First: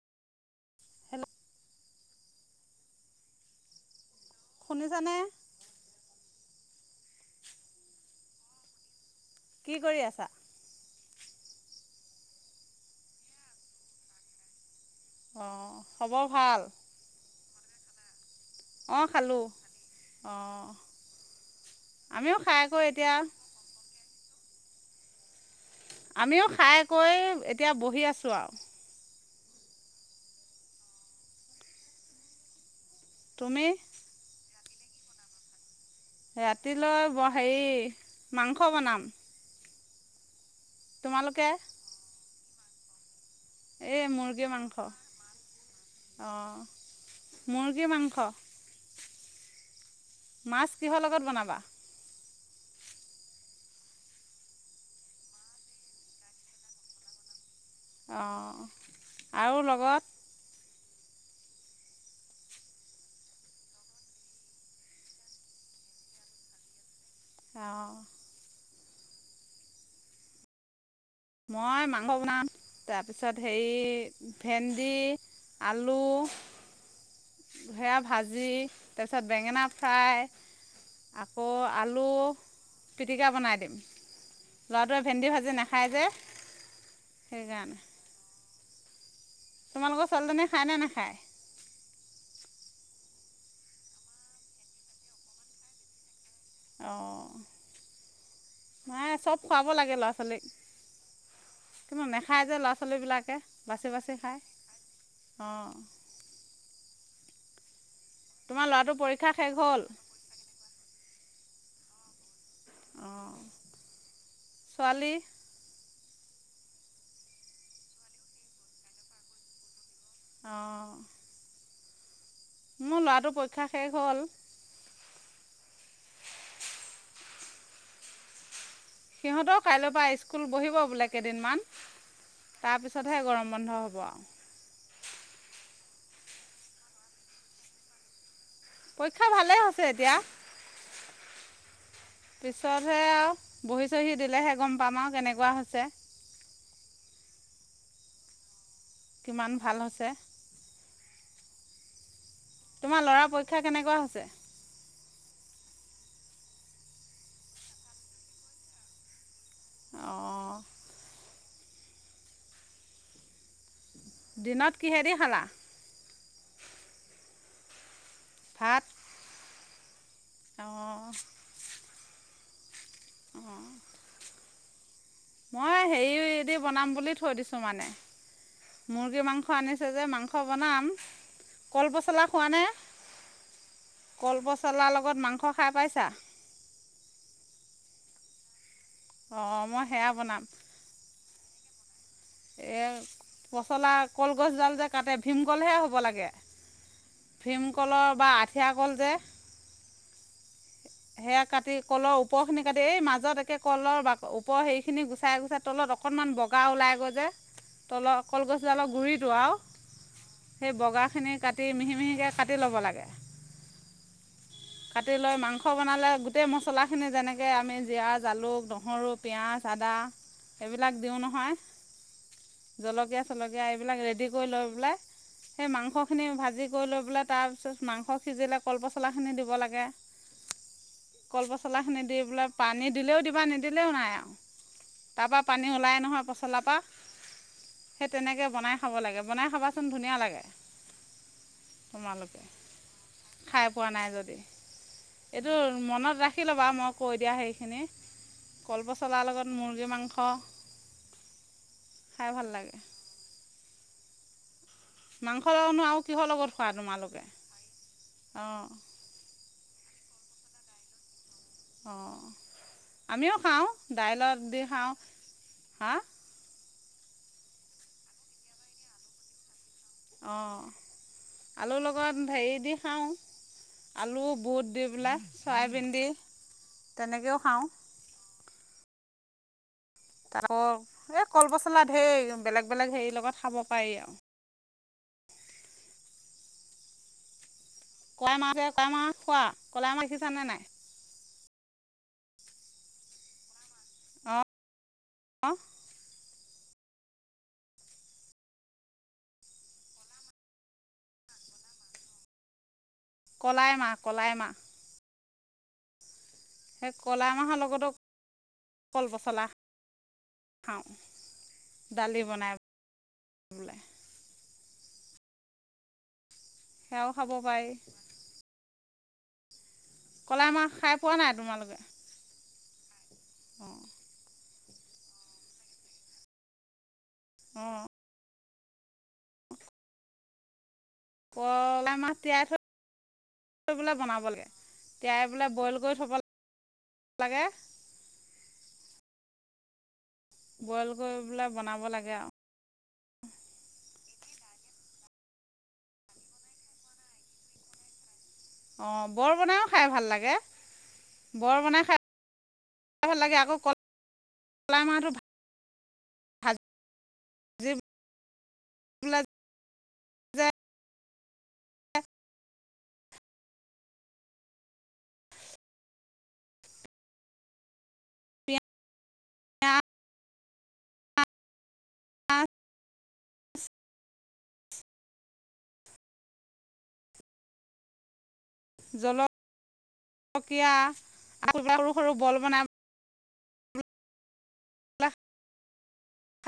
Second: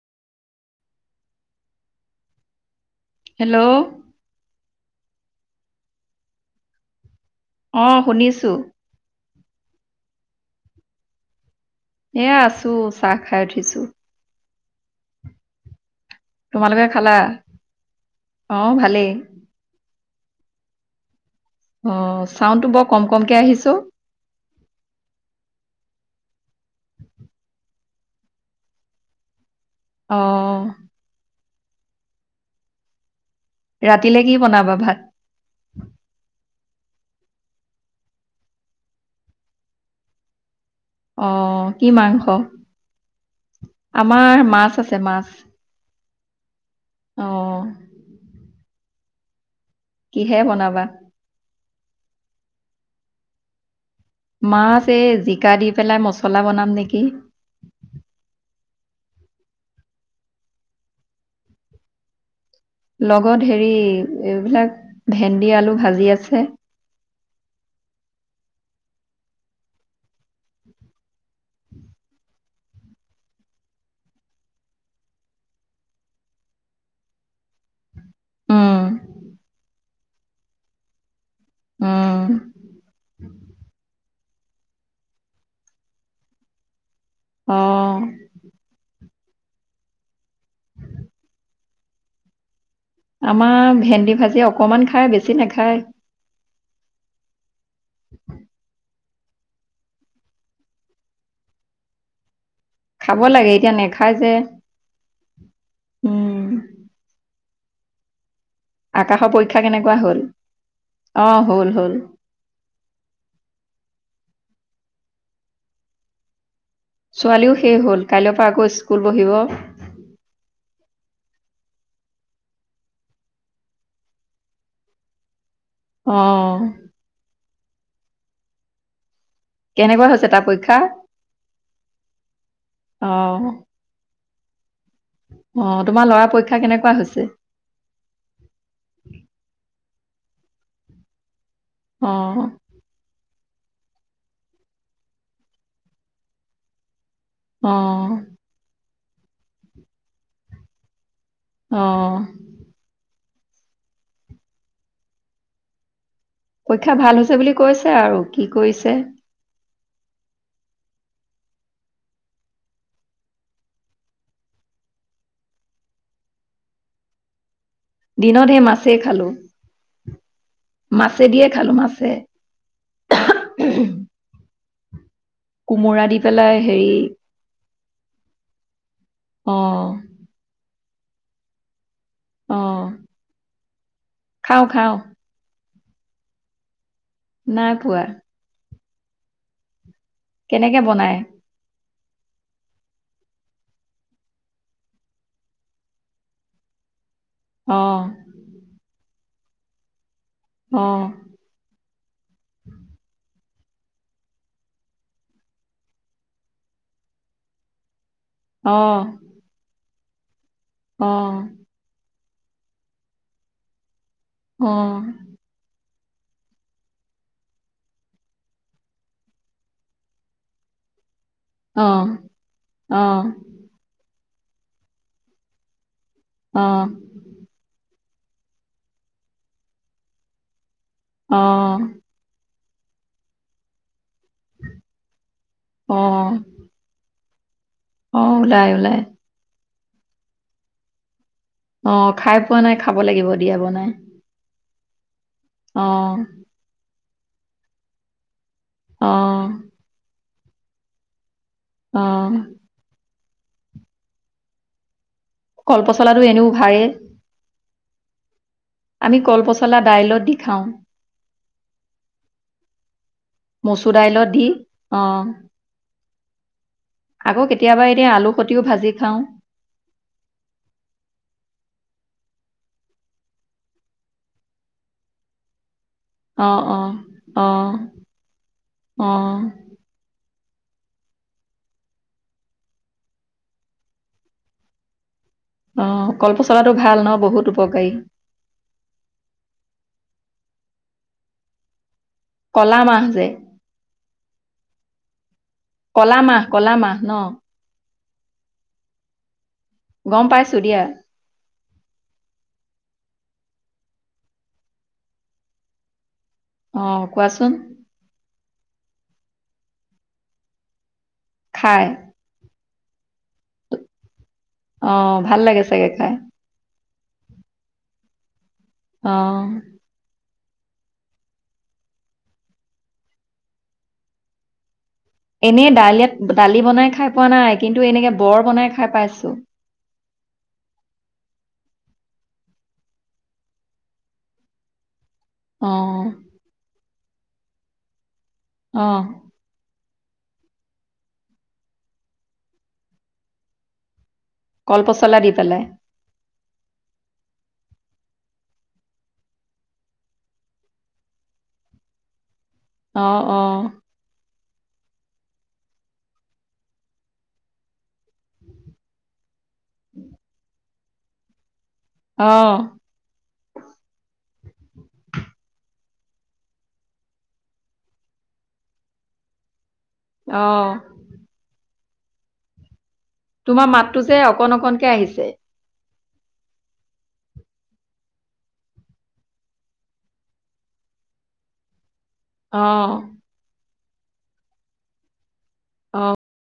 [inaudible] Hello শুনে জানে অ শুনিছো কি কৰি আছা এ আছো চাহ খাই উঠিছো অঁ খবৰ ভাল তোমালোকে খালা অ অঁ ভালেই খালোঁ অঁ অ আমিও খাই চাউণ্ডটো কৈ বৰ কম এতিয়া কমকে আহিছো আমিও খাই কৈ এতিয়া বহি আছোঁ আৰু আহ তুমি ৰাতিলে কি বনাবা ভাত ৰাতিলৈ ব হেৰি মাংস বনাম অ তোমালোকে কি মাংস এই আমাৰ মুৰ্গী মাছ মাংস আছে মাছ অঁ অ মুৰ্গী মাংস কিহে মাছ বনাবা কিহৰ লগত বনাবা মাছ এই জিকা দি পেলাই মছলা বনাম নেকি অঁ আৰু লগত লগত হেৰি এইবিলাক ভেন্দি আলু ভাজি আছে আহ মই মাংস বনাম তাৰপিছত হেৰি ভেন্দি আলু সেয়া ভাজি উম তাৰপিছত বেঙেনা। চাই। আকৌ আলু উম পিটিকা বনাই দিম। ল'ৰাটোৱে ভেন্দি ভাজি নাখায় যে। অ সেইকাৰণে তোমালোকৰ ছোৱালীজনীয়ে খায়নে নাখায়। আমাৰ ভেন্দি ভাজি অকমান খাই বেছি নাখায়। অঁহ ', নাই চব খুৱাব লাগে ল'ৰা ছোৱালীক কিন্তু নাখায় যে ল'ৰা ছোৱালীক। খাব পাচলিবিলাকে লাগে এতিয়া বাচি- নেখাই বাচি যে খায় অঁহ ', উম আকাশৰ পৰীক্ষা কেনেকুৱা হল অহ ', হল হল অঁহ ', ছোৱালী ছোৱালীও শেষ হ'ল কাইলৈৰ পৰা আকৌ স্কুল বহিব। অহ ', মোৰ ল'ৰাটোৰ পৰীক্ষা শেষ হ'ল। অহ ', সিহঁতৰ কাইলৈৰ কেনেকুৱা পৰা হৈছে তাৰ স্কুল পৰীক্ষা বহিব বোলে কেইদিনমান তাৰ পিছতহে গৰম বন্ধ হ'ব আৰু। অহ', তোমাৰ লৰাৰ পৰীক্ষা কেনেকুৱা হৈছে? পৰীক্ষা ভালে হৈছে এতিয়া। অ পিছতহে আৰু। বহি চহি দিলেহে গম পাম আৰু কেনেকুৱা হৈছে। অহ ', কিমান ভাল হৈছে। অহ ', তোমাৰ লৰা পৰীক্ষা কেনেকুৱা হৈছে? পৰীক্ষা ভাল হৈছে বুলি কৈছে আৰু কি কৰিছে। অহ ', দিনত কি হেৰিদি খালা? দিনত সেই ভাত মাছেই খালোঁ। অঁ মাছে দিয়ে খালোঁ মাছ। [unintelligible] [unintelligible] মই হেৰিদি বনাম বুলি থৈ দিছোঁ মানে মুৰ্গী মাংস অ আনিছে যে মাংস বনাম। কল পছ। পচলা খোৱা অ নে? কল খাওঁ পচলা খাওঁ লগত মাংস। খাই পাইছা? নাই পোৱা। অ', মই। সেয়া বনাম কেনেকে বনাই? এই পচলা কলগছডাল যে কাটে ভীমকলহে হ'ব লাগে। ভীম অ কলৰ বা আঠিয়া কল যে। সেয়া কাটি কলৰ ওপৰ খিনি কাটি এই মাজত। কলৰ বাক ওপৰ হেৰি খিনি গুচাই গুচাই তলত অকনমান বগা ওলাই গৈ। যে তলত। কলগছ অ ডালৰ অ গুৰিটো আও সেই বগা খিনি কাটি মিহি মিহিকে। কাটি ল'ব লাগে। কাটি লৈ মাংস বনালে গোটেই মছলাখিনি যেনেকে আমি জিৰা, জালুক, নহৰু, পিয়াঁজ, আদা এইবিলাক দিওঁ নহয়, অঁ জলকীয়া চলকীয়া এইবিলাক ৰেডি কৈ লৈ পেলাই সেই মাংস খিনি ভাজি কৰি লৈ পেলাই তাৰপিছত মাংস সিজিলে কলপচলাখিনি দিব লাগে কল পচলা খিনি দি বোলে পানী দিলেও দিবা নিদিলেও নাই আৰু তা পা পানী অ ওলাই নহয় পচলা পা সেই তেনেকে ওলাই বনাই খাব ওলাই লাগে বনাই খাবা চোন ধুনীয়া লাগে অ খাই তোমালোকে পোৱা নাই খাব লাগিব দিয়া খাই পোৱা বনাই নাই যদি এইটো অ মনত ৰাখি ল'বা মই কৈ দিয়া সেইখিনি অ কলপচলাৰ লগত মুৰ্গী মাংস অ খাই ভাল লাগে মাংস লগতনো আৰু কলপচলাটো কিহৰ এনেও লগত খোৱা ভাৰেই তোমালোকে অঁ আমি কলপচলা দাইলত দি খাওঁ অ আমিও খাও, দাইলত দি খাও অ হা আকৌ কেতিয়াবা এতিয়া আলু সতিও ভাজি খাও। অ' আলুৰ লগত হেৰি দি খাও, আলু, বুট দি পেলাই চয়াবিন দি অ', -অ', তেনেকৈও খাওঁ -অ। অ' আকৌ এই কলপচলা ধেই বেলেগ-বেলেগ হেৰি লগত খাব পাৰি আৰু অ' কল-পচলাটো ভাল ন বহুত উপকাৰী কলাই মাহ যে কলাই মাহ খোৱা, কলাই মাহ দেখিছা নে নাই। কলা মাহ যে অ' কলামাহ, কলামাহ ন' গম পাইছো দিয়া। কলাই মাহ, কলাই মাহ। অ সেই কলাই মাহৰ কোৱাচোন লগতো কল পচলা খাও। খাই, দালি বনাই [inaudible] অ' ভাল লাগে চাগে খাই। সেয়াও খাব পাৰি। অ' কলাই মাহ খাই পোৱা নাই তোমালোকে [inaudible] এনেই দাল ইয়াত দালি বনাই খাই। পোৱা নাই কিন্তু অঁ এনেকে বৰ বনাই খাই পাইছো। কলাই মাহ তিয়াই থৈ, থৈ পেলে বনাব লাগে। তিয়াই পেলাই বইল কৰি অ', থ'ব লাগে। লাগে। অ'। বইল কৰি পেলাই বনাব লাগে আৰু কলপচলা দি পেলাই অ' বৰ বনাইও খাই ভাল লাগে, বৰ বনাই খাই ভাল লাগে আকৌ অহ-অহ। কলাই মাহতো ভা ভাজি পেলে যে অহ। এয়া অ' আ' তোমাৰ মাতটো যে অকণ- অকণকে আহিছে। জলকীয়া আৰু আৰু সৰু বল বনাম অ', ন অ'।